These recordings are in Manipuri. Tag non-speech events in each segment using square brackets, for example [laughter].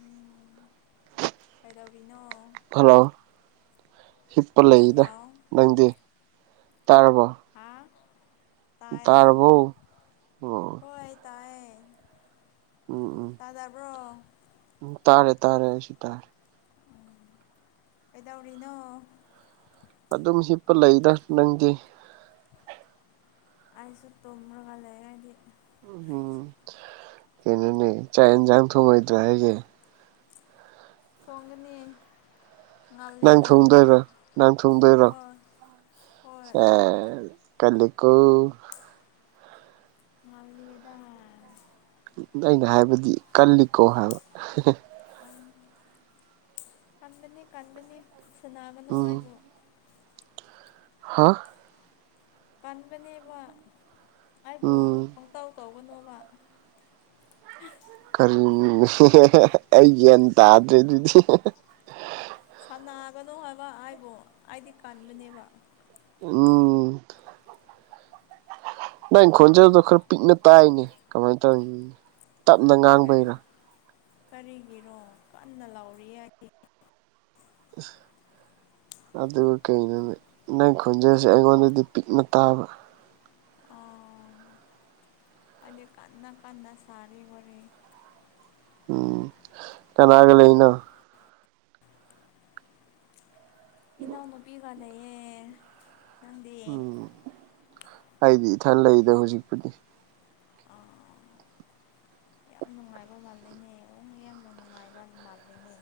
ꯎꯝ ꯀꯩꯗꯧꯔꯤꯅꯣ ꯍꯜꯂꯣ ꯍꯤꯞꯄ ꯂꯩꯗ ꯍꯜꯂꯣ ꯅꯪꯗꯤ ꯇꯥꯔꯕꯣ ꯍꯥꯥ ꯇꯥꯏꯌꯦ ꯇꯥꯔꯕꯣ ꯑꯣ ꯎꯝ ꯍꯣꯏ ꯇꯥꯏꯌꯦ ꯎꯝ ꯇꯥꯗꯕ꯭ꯔꯣ ꯎꯝ ꯇꯥꯔꯦ ꯇꯥꯔꯦ ꯑꯩꯁꯨ ꯇꯥꯔꯦ ꯀꯩꯗꯧꯔꯤꯅꯣ ꯑꯗꯨꯝ ꯍꯤꯞꯄ ꯂꯩꯗ ꯅꯪꯗꯤ ꯑꯩꯁꯨ ꯇꯨꯝꯔꯒ ꯂꯩ ꯍꯥꯏꯗꯤ ꯎꯝ ꯀꯩꯅꯣꯅꯦ ꯆꯥꯛ ꯌꯦꯟꯁꯥꯡ ꯊꯣꯡꯉꯣꯏꯗ꯭ꯔꯣ ꯍꯥꯏꯁꯦ ꯊꯣꯡꯒꯅꯤ ꯅꯪ ꯉꯜꯂꯦꯅ ꯊꯣꯡꯗꯣꯏꯔꯣ ꯅꯪ ꯊꯣꯡꯗꯣꯏꯔꯣ ꯍꯣꯏ ꯍꯣꯏ ꯁꯦꯁ ꯀꯜꯂꯤꯀꯣ ꯉꯜꯂꯤꯌꯦꯗꯥ꯫ ꯑꯩꯅ ꯍꯥꯏꯕꯗꯤ ꯀꯜꯂꯤꯀꯣ ꯍꯥꯏꯕ [unintelligible] ꯑꯪ ꯀꯟꯕꯅꯤ ꯀꯟꯕꯅꯤ ꯁꯟꯅꯥꯕꯅꯣ ꯎꯝ ꯑꯩꯕꯨ꯫ ꯍꯥ꯫ ꯀꯟꯕꯅꯦꯕ ꯑꯩꯕꯨ ꯎꯝ ꯄꯪꯇꯧ ꯇꯧꯒꯅꯣꯕ꯫ ꯀꯔꯤ [unintelligible] ꯑꯩ ꯒ꯭ꯌꯥꯟ ꯇꯥꯗ꯭ꯔꯦ ꯑꯗꯨꯗꯤ [unintelligible] ꯁꯥꯟꯅꯥꯒꯅꯣ ꯍꯥꯏꯕ ꯑꯩꯕꯣ ꯑꯩꯗꯤ ꯀꯟꯕꯅꯦꯕꯥ꯫ [unintelligible] ꯅꯪꯪ ꯈꯣꯟꯖꯦꯜꯗꯣ ꯈꯔ ꯄꯤꯛꯅ ꯇꯥꯏꯅꯦ ꯀꯃꯥꯏꯅ ꯇꯧꯔꯤꯅꯣ ꯇꯞꯅ ꯉꯥꯡꯕꯩꯔꯥ꯫ ꯀꯔꯤꯒꯤꯅꯣ ꯀꯟꯅ ꯂꯥꯎꯔꯤ ꯌꯥꯏ [inaudible] ꯑꯗꯨ ꯀꯩꯅꯣꯅꯦ ꯅꯪ ꯈꯣꯟꯖꯦꯜꯁꯦ ꯑꯩꯉꯣꯟꯗꯗꯤ ꯄꯤꯛꯅ ꯇꯥꯕ꯫ ꯑꯣ ꯑꯩꯗꯤ ꯀꯥꯟꯅ ꯀꯥꯟꯅ ꯁꯥꯔꯤ ꯋꯥꯔꯤ꯫ ꯀꯅꯥꯒ ꯂꯩꯔꯤꯅꯣ꯫ ꯏꯅꯥꯎ ꯅꯨꯄꯤ ꯒ ꯂꯩꯩꯌꯦ꯫ ꯑꯩꯗꯤ ꯏꯊꯟ ꯂꯩꯗ ꯍꯧꯖꯤꯛꯄꯨꯗꯤ꯫ ꯑꯥ꯫ ꯌꯥꯝ ꯅꯨꯡꯉꯥꯏꯕ ꯃꯥꯜꯂꯦꯅꯦ ꯑꫭꯡ ꯌꯥꯝꯅ ꯅꯨꯡꯉꯥꯏꯕ ꯃꯥꯜꯂꯦꯅꯦ꯫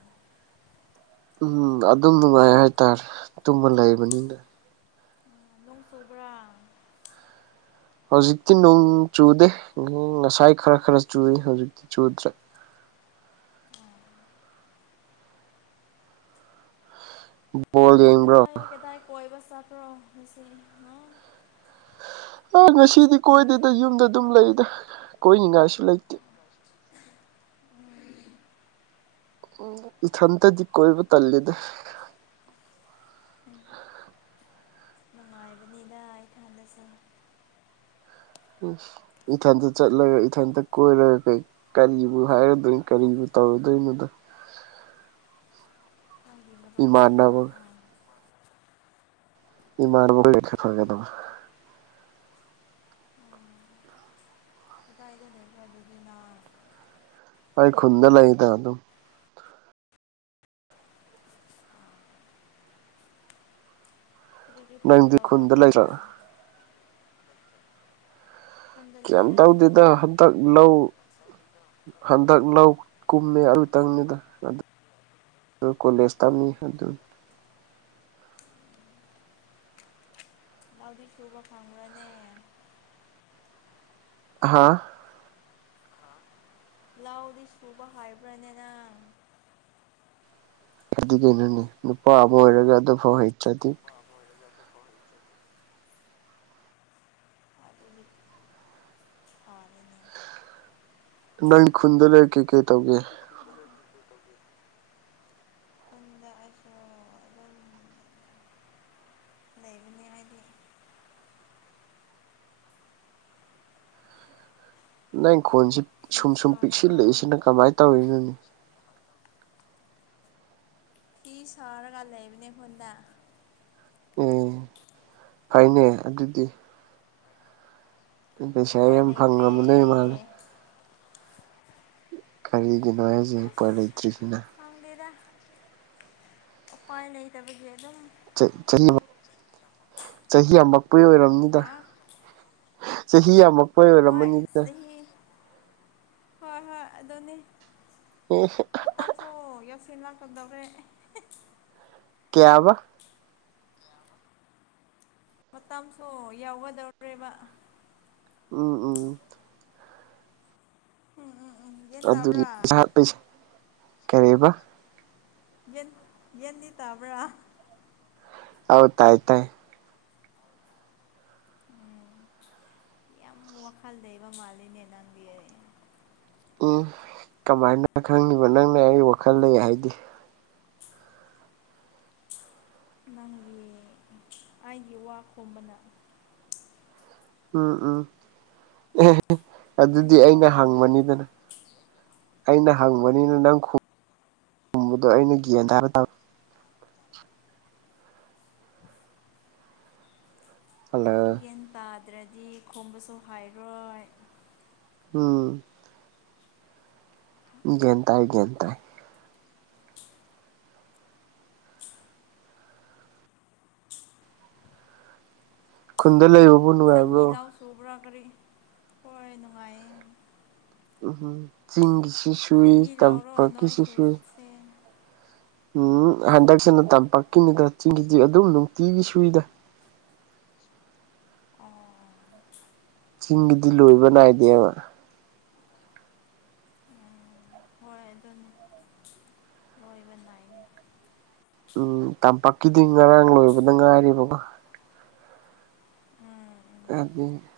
ꯎꯝ ꯑꯗꯨꯝ ꯅꯨꯡꯉꯥꯏ ꯍꯥꯏꯇꯥꯔꯦ ꯇꯨꯝꯃ ꯂꯩꯕꯅꯤꯅ꯫ ꯅꯣꯡ ꯆꯨꯕ꯭ꯔꯥ꯫ ꯍꯧꯖꯤꯛꯇꯤ ꯅꯣꯡ ꯆꯨꯗꯦ ꯉꯁꯥꯏ ꯈꯔ ꯈꯔ ꯆꯨꯏ ꯍꯧꯖꯤꯛꯇꯤ ꯆꯨꯗ꯭ꯔꯦ꯫ [unintelligible] ꯌꯦꯡꯕ꯭ꯔꯣ ꯀꯗꯥꯏ ꯀꯗꯥꯏ ꯀꯣꯏꯕ ꯆꯇ꯭ꯔꯣ ꯉꯁꯤ ꯑꯥ꯫ ꯑ ꯉꯁꯤꯗꯤ ꯀꯣꯏꯗꯦꯗ ꯌꯨꯝꯗ ꯑꯗꯨꯝ ꯂꯩꯗ ꯀꯣꯏꯅꯤꯡꯉꯥꯏꯁꯨ ꯂꯩꯇꯦ꯫ ꯏꯊꯟꯇꯗꯤ ꯀꯣꯏꯕ ꯇꯜꯂꯤꯗ꯫ ꯅꯨꯡꯉꯥꯏꯕꯅꯤꯗꯥ ꯏꯊꯟꯇꯁꯨ꯫ ꯏꯁ ꯏꯊꯟꯇ ꯆꯠꯂꯒ ꯏꯊꯟꯇ ꯀꯣꯏꯔꯒ ꯀꯩ ꯀꯔꯤꯕꯨ ꯍꯥꯏꯔꯨꯗꯣꯏꯅꯣ ꯀꯔꯤꯕꯨ ꯇꯧꯔꯨꯗꯣꯏꯅꯣꯗ꯫ ꯅꯪꯒꯤ ꯃꯔꯨꯞꯁꯤꯡ ꯏꯃꯥꯟꯅꯕ ꯅꫭꯛꯑ [unintelligible] ꯀꯗꯥꯏꯗ ꯂꯩꯕ꯭ꯔ ꯑꯗꯨꯗꯤ ꯅꯪ꯫ ꯑꯩ ꯈꯨꯟꯗ ꯂꯩꯗ ꯑꯗꯨꯝ꯫ ꯀꯔꯤ ꯀ꯭ꯔꯤ ꯊꯕꯛ ꯅꯪꯗꯤ ꯇꯧꯕ꯭ꯔꯣ ꯈꯨꯟꯗ ꯈꯨꯅꯥ꯫ ꯂꯩꯇ꯭ꯔꯥ ꯈꯨꯟꯗ ꯀꯩꯝ ꯂꯩꯔꯁꯨ ꯇꯧꯗꯦꯗ ꯍꯟꯇꯛ ꯂꯧ ꯍꯟꯗꯛ ꯂꯧ ꯀꯨꯝꯃꯦ ꯑꯗꯨꯇꯪꯅꯤꯗ ꯑ ꯗꯨ ꯀꯣꯂꯦꯖ ꯇꯝꯃꯤ ꯑꯗꯨ ꯂꯧꯗꯤ ꯁꯨꯕ ꯐꯪꯕ꯭ꯔꯅꯦ꯫ ꯍꯥꯥ꯫ ꯂꯥꯎꯗꯤ ꯁꯨꯕ ꯍꯩꯕ꯭ꯔꯅꯦ ꯅꯪ꯫ ꯑꯗꯨꯗ ꯀꯩꯅꯅꯦ ꯅꯨꯄꯥ ꯑꯃ ꯑꯣꯏꯔꯒ ꯑꯗꯨ ꯐꯥꯎ ꯍꯩꯇ꯭ꯔꯗꯤ꯫ ꯐꯥꯔꯦꯅꯦ꯫ ꯅꯪ ꯈꯨꯟꯗ ꯂꯩꯔ ꯀꯩ ꯀꯩ ꯇꯧꯒꯦ꯫ [inaudible] ꯈꯨꯟꯗ ꯑꯩꯁꯨ ꯑꯗꯨꯝ ꯂꯩꯕꯅꯦ ꯑꯩꯗꯤ꯫ ꯅꯪꯪꯈꯣꯟꯁꯤ ꯐꯤ ꯁꯨꯝ ꯁꯨꯝ ꯁꯥꯔꯒ ꯄꯤꯛꯁꯤꯜꯂꯛꯏꯁꯤꯅ ꯀꯃꯥꯏꯅ ꯇꯧꯔꯤꯅꯣꯅꯦ ꯐꯤ ꯁꯥꯔꯒ ꯂꯩꯕꯅꯦ ꯈꯨꯟꯗ ꯎꯝ ꯐꯩꯅꯦ ꯑꯗꯨꯗꯤ ꯄꯩꯁꯥ ꯎꯄꯥꯏ ꯌꯥꯝ ꯂꯩꯇ꯭ꯔꯦ ꯐꯪꯉꯝꯃꯗꯣꯏ ꯃꯥꯜꯂꯤ ꯀꯔꯤꯒꯤꯅꯣ ꯍꯥꯏꯁꯦ ꯎꯄꯥꯏ ꯑꯁ ꯂꯩꯇ꯭ꯔꯤꯁꯤꯅ ꯈꯪꯗꯦꯗ ꯎꯄꯥꯏ ꯂꯩꯇꯕꯒꯤ ꯑꯗꯨꯝ ꯆꯍꯤ ꯆꯍꯤ ꯌꯥꯝꯃꯛꯄꯒꯤ ꯑꯣꯏꯔꯝꯅꯤꯗ ꯍꯥ ꯆꯍꯤ ꯌꯥꯝꯃꯛꯄꯩ ꯍꯣꯏ ꯑꯣꯏꯔꯝꯃꯅꯤꯗ ꯆꯍꯤ ꯍꯣꯏ ꯍꯣꯏ ꯑꯗꯨꯅꯤ ꯑꯣ ꯍꯣ [unintelligible] ꯃꯇꯝꯁꯨ ꯌꯧꯁꯤꯜꯂꯀꯗꯧꯔꯦ ꯀ꯭ꯌꯥꯕ ꯃꯇꯝꯁꯨ ꯌꯧꯒꯗꯧꯔꯦꯕ ꯎꯝ ꯎꯝ ꯎꯝ ꯎꯝ ꯎꯝ ꯒ꯭ꯌꯥꯟ ꯑꯗꯨꯅꯤ ꯇꯥꯕ꯭ꯔꯥ ꯄꯩꯁꯥ ꯍꯥꯏꯁꯦ ꯀꯔꯤꯕ ꯌꯦꯟ ꯒ꯭ꯌꯦꯟꯗꯤ ꯇꯥꯕ꯭ꯔꯥ ꯑꯥꯎ ꯇꯥꯏ ꯇꯥꯏ ꯎꯝ ꯌꯥꯝ ꯋꯥꯈꯜ ꯂꯩꯕ ꯃꯥꯜꯂꯤꯅꯦ ꯅꯪꯗꯤ ꯀꯃꯥꯏꯅ ꯈꯪꯉꯤꯕ ꯅꯪꯅ ꯑꯩ ꯋꯥꯈꯜ ꯂꯩ ꯍꯥꯏꯗꯤ ꯅꯪꯒꯤ ꯑꯩꯒꯤ ꯋꯥ ꯈꯣꯝꯕꯅ ꯎꯝ ꯎꯝ ꯑꯗꯨꯗꯤ ꯅꯪꯒꯤ ꯑꯩꯅ ꯋꯥꯉꯥꯡꯅ ꯍꯪꯕꯅꯤꯗꯅ ꯑꯩꯅ ꯍꯪꯕꯅꯤꯅ ꯅꯪ ꯈꯨꯝꯕꯗꯣ ꯑꯩꯅ ꯒ꯭ꯌꯥꯟ ꯇꯥꯔ ꯇꯧ ꯍꯜꯂꯣ ꯒ꯭ꯌꯦꯟ ꯇꯥꯗ꯭ꯔꯗꯤ ꯈꯨꯝꯕꯁꯨ ꯍꯩꯔꯣꯏ ꯎꯝ ꯒꯌꯥꯟ ꯇꯥꯏ ꯒꯌꯥꯟ ꯇꯥꯏ ꯈꯨꯟꯗ ꯂꯩꯕꯕꯨ ꯅꯨꯡꯉꯥꯏꯕ꯭ꯔꯣ ꯆꯤꯡꯒꯤ ꯂꯧ ꯁꯨꯕ꯭ꯔꯥ ꯀꯔꯤ ꯍꯣꯏ ꯅꯨꯡꯉꯥꯏꯌꯦ ꯎꯝ ꯆꯤꯡꯒꯤ ꯢꯁꯤꯡꯁꯨ ꯆꯤꯡꯒꯤ ꯂꯥꯎꯔꯣ ꯅꯣꯏꯁꯨ ꯁꯨ ꯁꯨꯁꯦ ꯎꯝ ꯑꯣ ꯍꯟꯗꯛꯁꯤꯅ ꯇꯝꯄꯥꯛꯀꯤꯅꯤꯗ ꯆꯤꯡꯒꯤꯗꯤ ꯑꯗꯨꯝ ꯅꯨꯡꯇꯤꯒꯤ ꯁꯨꯏꯗ ꯑꯣ ꯆꯤꯡꯒꯤꯗꯤ ꯂꯣꯏꯕ ꯅꯥꯏꯗꯦꯕ ꯎꯝ ꯍꯣꯏ ꯑꯗꯨꯅꯤ ꯂꯣꯏꯕ ꯅꯥꯏꯗꯦ ꯎꯝ ꯇꯝꯄꯥꯛꯀꯤꯗꯤ ꯉꯔꯥꯡ ꯂꯣꯏꯕꯗ ꯉꯥꯏꯔꯤꯕꯀꯣ ꯎꯝ ꯎꯝ [unintelligible]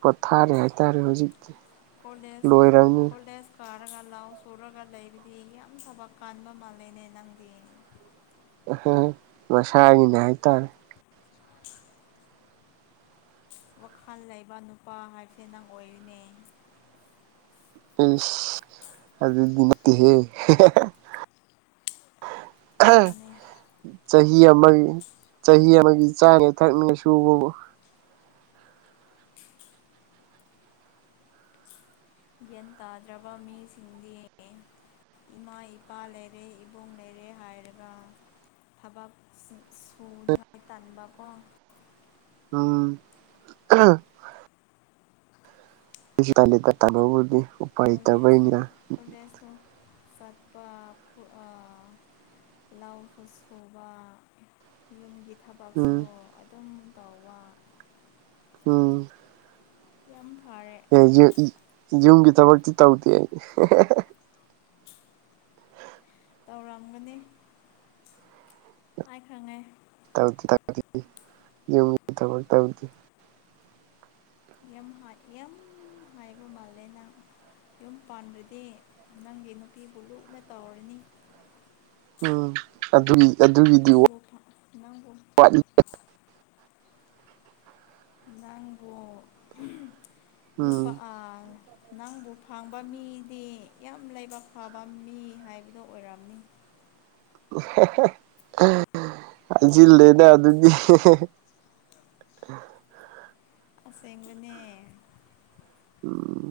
ꯄꯣꯊꯥꯔꯦ ꯍꯥꯏꯇꯥꯔꯦ ꯍꯧꯖꯤꯛꯇꯤ ꯀꯣꯂꯦꯖ ꯂꯣꯏꯔꯕꯅꯤ ꯀꯣꯂꯦꯖ ꯀꯥꯔꯒ ꯂꯥꯎ ꯁꯨꯔꯒ ꯂꯩꯕꯗꯤ ꯌꯥꯝ ꯊꯕꯛ ꯀꯥꯟꯕ ꯃꯥꯜꯂꯦꯅꯦ ꯅꯪꯗꯤ ꯃꯁꯒꯤꯅꯦ ꯍꯥꯏꯇꯥꯔꯦ ꯋꯥꯈꯜ ꯂꯩꯕ ꯅꯨꯄꯥ ꯍꯥꯏꯕꯁꯦ ꯅꯪ ꯑꯣꯏꯔꯦꯅꯦ ꯑꯗꯨꯗꯤ ꯅꯠꯇꯦ ꯍꯦ ꯑꯗꯨꯅꯦ ꯆꯍꯤ ꯑꯃꯒꯤ ꯆꯍꯤ ꯑꯃꯒꯤ ꯆꯥꯉꯩ ꯊꯛꯅꯤꯡꯉ ꯁꯨꯕꯕꯨ꯫ ꯒ꯭ꯌꯥꯟ ꯇꯥꯗ꯭ꯔꯕ ꯃꯤꯁꯤꯡꯗꯤ꯫ ꯏꯃꯥ ꯏꯄꯥ ꯂꯩꯔꯦ ꯏꯕꯨꯡ ꯂꯩꯔꯦ ꯍꯥꯏꯔꯒ꯫ ꯊꯕꯛ ꯁꯨ ꯁꯨꯅꯤꯡꯉꯥꯏ ꯇꯟꯕꯀꫭ꯫ ꯎꯝ ꯑꯥ ꯑꯩꯁꯨ [unintelligible] ꯕꯨꯗꯤ꯫ ꯀꯣꯂꯦꯖꯇꫭ ꯀꯣꯂꯦꯖꯇꫭ ꯆꯠꯄ ꯄꯨ ꯑ ꯂꯧꯁꯨ ꯁꯨꯕꯥ꯫ ꯌꯨꯝꯒꯤ ꯊꯕꯛꯁꯨ ꯎꯝ ꯑꯗꯨꯝ ꯇꯧꯕꯥ꯫ ꯎꯝ ꯌꯥꯝ ꯐꯥꯔꯦ꯫ [unintelligible] ꯌꯨꯝꯒꯤ ꯊꯕꯛꯇꯤ ꯇꯧꯗꯦ ꯑꯩ [unintelligible] ꯇꯧꯔꯝꯒꯅꯤ꯫ ꯑꯥꯏ ꯈꯪꯉꯦ꯫ ꯇꯥꯎꯗꯦ ꯇꯥꯎꯗꯦ ꯌꯨꯝꯒꯤ ꯊꯕꯛ ꯊꯥꯎꯗꯦ꯫ ꯌꯥꯝ ꯍꯥꯏ ꯌꯥꯝ ꯍꯥꯏꯕ ꯃꯥꯜꯂꯦ ꯅꯪ꯫ ꯌꯨꯝ ꯄꯥꯟꯔꯗꯤ ꯅꯪꯒꯤ ꯅꯨꯄꯤꯕꯨ ꯂꯨꯅ ꯇꯧꯔꯅꯤ꯫ ꯎꯝ ꯑꯗꯨꯒꯤ ꯑꯗꯨꯒꯤꯗꯤ ꯋꯥꯠ ꯅꯪꯕꯨ ꯅꯪꯕꯨ ꯋꯥꯠꯂꯤꯗ꯫ ꯅꯪꯕꯨ ꯅꯞꯄꯥ ꯎꯝ ꯑꯥ ꯅꯪꯕꯨ ꯐꯪꯕ ꯃꯤꯗꯤ ꯌꯥꯝ ꯂꯥꯏꯕꯛ ꯐꯕ ꯃꯤ ꯍꯥꯏꯕꯗꯣ ꯑꯣꯏꯔꯝꯅꯤ꯫ [unintelligible] ꯍꯥꯏꯖꯦꯜꯂꯦꯗ ꯑꯗꯨꯗꯤ [unintelligible] ꯑꯁꯦꯡꯕꯅꯦ꯫ ꯎꯝ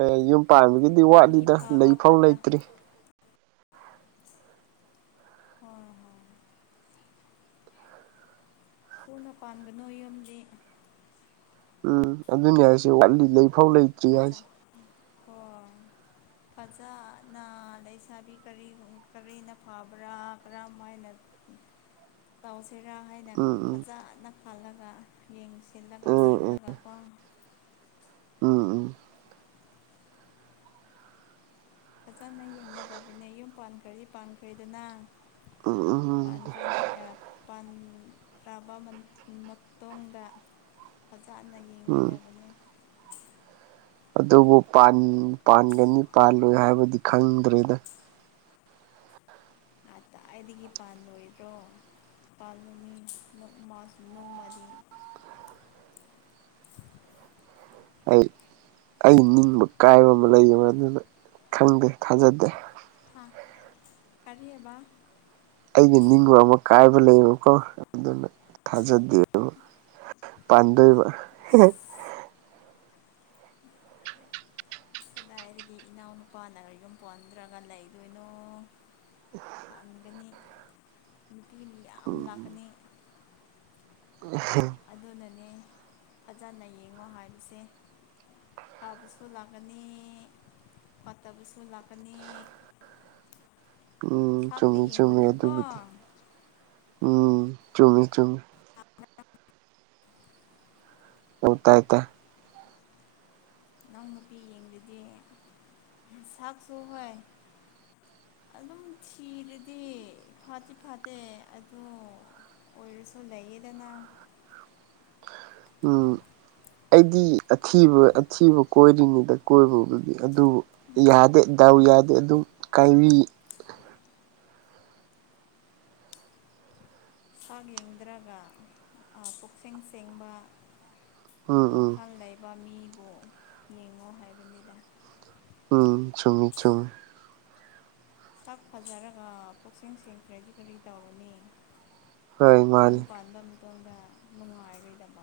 ꯑꯦ ꯌꯨꯝ ꯄꯥꯟꯕꯒꯤꯗꯤ ꯃꯤ ꯋꯥꯠꯂꯤꯗ ꯐꯕ ꯂꯩꯐꯥꯎ ꯐꯠꯇ ꯂꯩꯇ꯭ꯔꯤ꯫ ꯍꯣꯏ ꯍꯣꯏ꯫ ꯊꯨꯅ ꯄꯥꯟꯒꯅꯣ ꯌꯨꯝꯗꯤ꯫ ꯎꯝ ꯑꯗꯨꯅꯤ ꯍꯥꯏꯁꯦ ꯋꯥꯠꯂꯤ ꯂꯩꯐꯥꯎ ꯂꯩ ꯑꯠꯆꯥ ꯍꯣꯏ꯫ ꯐꯖꯅ ꯂꯩꯁꯥꯕꯤ ꯀꯔꯤꯒꯨꯝ ꯀꯔꯤꯅ ꯐꯕ꯭ꯔꯥ ꯀꯔꯝ ꯃꯥꯏꯅ [inaudible] ꯇꯧꯁꯤꯔꯥ ꯍꯥꯏꯅ ꯎꯝ ꯐꯖꯅ ꯈꯜꯂꯒ ꯌꯦꯡꯁꯜꯂꯒ ꯎꯝ ꯎꯝ ꯌꯦꯡꯂꯒꯀꯣ꯫ ꯎꯝ ꯎꯝ ꯐꯖꯅ ꯌꯦꯡꯒꯗꯕꯅꯦ ꯌꯨꯝ ꯄꯥꯟꯈ꯭ꯔꯗꯤ ꯄꯥꯟꯈ꯭ꯔꯦꯗꯅ꯫ ꯎꯝ ꯎꯝ ꯎꯝ ꯄꯥꯟꯗ꯭ꯔꯦꯅꯤ ꯑꯦ ꯄꯥꯟ ꯇ꯭ꯔꯕ ꯃꯇꯨꯡꯗ ꯐꯖꯅ ꯎꯝ ꯌꯦꯡꯒꯗꯕꯅꯤ꯫ ꯗꯨꯕꯨ ꯄꯥꯟ ꯄꯥꯟꯒꯅꯤ ꯄꯥꯜꯂꯣꯏ ꯍꯥꯏꯕꯗꯤ ꯈꯪꯗ꯭ꯔꯦꯗ꯫ ꯀꯗꯥꯏꯗꯒꯤ ꯄꯥꯟꯂꯣꯏꯗ꯭ꯔꯣ ꯄꯥꯜꯂꯨꯅꯤ ꯅꯣꯡꯃꯥꯁ ꯅꯣꯡꯃꯗꯤ꯫ ꯑꯩ ꯑꯩ ꯅꯤꯡꯕ ꯀꯥꯏꯕ ꯑꯃ ꯂꯩꯌꯦꯕ ꯃꯗꯨꯗ ꯈꯪꯗꯦ ꯊꯥꯖꯗꯦ꯫ ꯍꯥꯥ ꯀꯔꯤꯑꯕ꯫ ꯑꯩꯒꯤ ꯅꯤꯡꯕ ꯑꯃ ꯀꯥꯏꯕ ꯂꯩꯕꯀꯣ ꯑꯗꯨꯅ ꯊꯥꯖꯗꯦꯕ꯫ ꯄꯥꯟꯗꯣꯏꯕ [unintelligible] ꯀꯗꯥꯏꯗꯒꯤ ꯏꯅꯥꯎ ꯅꯨꯄꯥꯅ ꯌꯨꯝ ꯄꯣꯟꯟꯗ꯭ꯔꯒ ꯂꯩꯗꯣꯏꯅꯣ꯫ ꯄꯥꯟꯒꯅꯤ ꯅꯨꯄꯤ ꯃꯌꯥꯝ ꯎꯝ ꯂꯥꯛꯀꯅꯤ꯫ [unintelligible] ꯑꯗꯨꯅꯅꯦ ꯐꯖꯅ ꯌꯦꯡꯉꯣ ꯍꯥꯏꯕꯁꯦ꯫ ꯐꯥꯕꯁꯨ ꯂꯥꯛꯀꯅꯤ ꯐꯠꯇꯕꯁꯨ ꯂꯥꯛꯀꯅꯤ꯫ ꯎꯝ ꯁꯥꯛꯇꯤ ꯆꯨꯝꯃꯤ-ꯆꯨꯝꯃꯤ ꯌꯦꯡꯒꯅꯨꯀꯣ ꯑꯗꯨꯕꯨꯗꯤ ꯎꯝ ꯆꯨꯝꯃꯤ-ꯆꯨꯝꯃꯤ꯫ ꯑꯣ ꯇꯥꯏ ꯇꯥꯏ꯫ ꯅꯪ ꯅꯨꯄꯤ ꯌꯦꯡꯂꯗꯤ ꯅꯁꯥꯛꯁꯨ ꯍꯣꯏ꯫ ꯑꯗꯨꯝ ꯊꯤꯔꯗꯤ ꯐꯠꯇꯤ ꯐꯠꯇꯦ ꯑꯗꯣ꯫ ꯑꯣꯏꯔꯁꯨ ꯂꯩꯌꯦꯗꯅ꯫ ꯎꯝ ꯑꯩꯗꯤ ꯑꯊꯤꯕ ꯑꯊꯤꯕ ꯀꯣꯏꯔꯤꯅꯤꯗ ꯀꯣꯏꯕꯕꯨꯗꯤ ꯑꯗꯨꯕꯨ ꯌꯥꯗꯦ ꯗꯥꯎ ꯌꯥꯗꯦ ꯑꯗꯨꯝ ꯀꯥꯏꯕꯤ꯫ ꯁꯥꯛ ꯌꯦꯡꯗ꯭ꯔꯒ ꯑ ꯄꯨꯛꯆꯦꯟ ꯁꯦꯡꯕ ꯎꯝ ꯎꯝ ꯋꯥꯈꯜ ꯂꯩ ꯕ ꯃꯤꯕꯨ ꯌꯦꯡꯉꯣ ꯍꯥꯏꯕꯅꯤꯗ꯫ ꯎꯝ ꯆꯨꯝꯃꯤ ꯆꯨꯝꯃꯤ꯫ ꯁꯛ ꯐꯖꯔꯒ ꯄꯨꯛꯆꯦꯜ ꯁꯦꯡꯗ꯭ꯔꯗꯤ ꯀꯔꯤ ꯇꯧꯔꯨꯅꯤ꯫ ꯍꯣꯏ ꯌꯨꯝ ꯃꯥꯅꯤ ꯄꯥꯟꯕ ꯃꯇꯝꯗ ꯅꯨꯡꯉꯥꯏꯔꯣꯏꯗꯕ꯫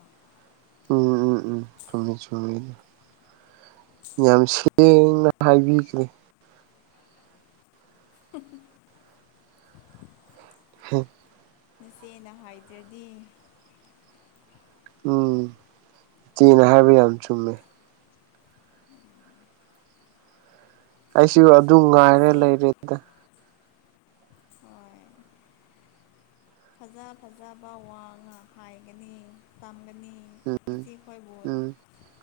ꯆꯨꯝꯃꯤ-ꯆꯨꯝꯃꯤ꯫ ꯌꯥꯝ ꯁꯦꯡꯅ ꯍꯥꯏꯕꯤꯈ꯭ꯔꯦ꯫ [unintelligible] [unintelligible] ꯅꯆꯦꯅ ꯍꯥꯏꯗ꯭ꯔꯗꯤ꯫ ꯎꯝ ꯏꯆꯦꯅ ꯍꯥꯏꯕ ꯌꯥꯝ ꯆꯨꯝꯃꯦ꯫ ꯑꯩꯁꯨ ꯑꯗꯨ ꯉꯥꯏꯔꯦ ꯏꯆꯦ ꯂꯩꯔꯦꯗ꯫ ꯍꯣꯏ꯫ ꯐꯖ ꯐꯖꯕ ꯋꯥ ꯉꯥꯛ ꯍꯥꯏꯒꯅꯤ ꯇꯝꯒꯅꯤ꯫ ꯎꯝ ꯏꯆꯦ ꯈꯣꯏꯕꯨ ꯎꯝ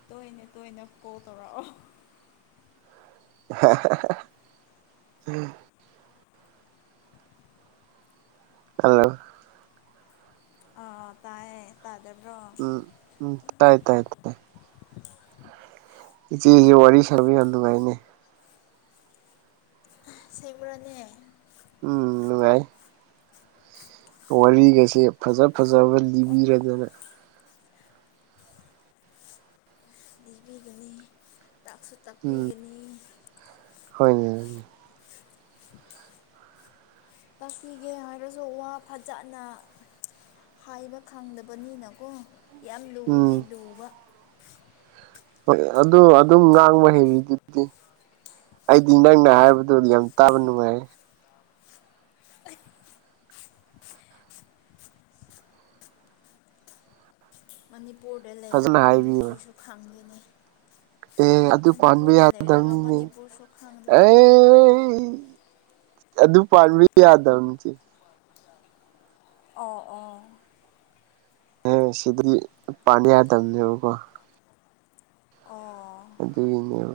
ꯇꯣꯏꯅ ꯇꯣꯏꯅ ꯀꯣꯜ ꯇꯧꯔꯛꯑꯣ꯫ [unintelligible] ꯍꯜꯂꯣ꯫ ꯑꯥ ꯇꯥꯏꯌꯦ ꯇꯥꯗꯕ꯭ꯔꯣ꯫ ꯎꯝ ꯇꯥꯏ ꯇꯥꯏ ꯇ ꯇꯥꯏ꯫ ꯏꯆꯦꯒꯤ ꯋꯥꯔꯤ ꯁꯥꯕꯤ ꯌꯥꯝ ꯅꯨꯡꯉꯥꯏꯅꯦ꯫ ꯑꯁꯦꯡꯕ꯭ꯔꯅꯦ꯫ ꯎꯝ ꯅꯨꯡꯉꯥꯏ ꯋꯥꯔꯤꯒꯁꯦ ꯐꯖ ꯐꯖꯕ ꯑꯣ ꯂꯤꯕꯤꯔꯗꯅ꯫ ꯂꯤꯕꯤꯒꯅꯤ ꯇꯥꯛꯁꯨ ꯎꯝ ꯇꯥꯛꯄꯤꯒꯅꯤ꯫ ꯍꯣꯏꯅꯦ꯫ ꯇꯥꯛꯄꯤꯒꯦ ꯍꯥꯏꯔꯁꯨ ꯋꯥ ꯐꯖꯅ ꯍꯥꯏꯕ ꯈꯪꯗꯕꯅꯤꯅꯀꯣ ꯌꯥꯝ ꯂꯨꯗꯤ ꯎꯝ ꯂꯨꯕ꯫ ꯍꯣꯏ ꯑꯗꯨ ꯑꯗꯨꯝ ꯉꯥꯡꯕ ꯍꯩꯔꯤꯗꯨꯗꯤ꯫ ꯑꯩꯗꯤ ꯅꯪꯅ ꯍꯥꯏꯕꯗꯨ ꯌꯥꯝ ꯇꯥꯕ ꯅꯨꯡꯉꯥꯏ꯫ ꯃꯅꯤꯄꯨꯔꯗ ꯐꯖꯅ ꯂꯩꯔꯒ ꯍꯥꯏꯕꯤꯕ ꯃꯅꯤꯄꯨꯔꯤꯁꯨ ꯈꯪꯗꯦꯅꯦ꯫ ꯑꯦ ꯍꯣꯏ ꯑꯗꯨ ꯄꯥꯟꯕꯤ ꯃꯅꯤꯄꯨꯔꯗ ꯂꯩꯔꯒ ꯌꯥꯗꯝꯅꯤꯅꯦ ꯃꯅꯤꯄꯨꯔꯁꯨ ꯑꯦ꯫ ꯈꯪꯗꯕꯅꯤꯅꯦ ꯑꯗꯨ ꯄꯥꯟꯕ ꯌꯥꯗꯕꯅꯤ ꯆꯦ꯫ ꯑꫭ ꯑꫭ꯫ ꯍ ꯁꯤꯗꯒꯤ ꯄꯥꯟꯕꯥ ꯌꯥꯗꯕꯅꯤ ꯕꯀꯣ꯫ ꯑꯣ꯫ ꯑꯗꯨꯒꯤꯅꯦꯕ꯫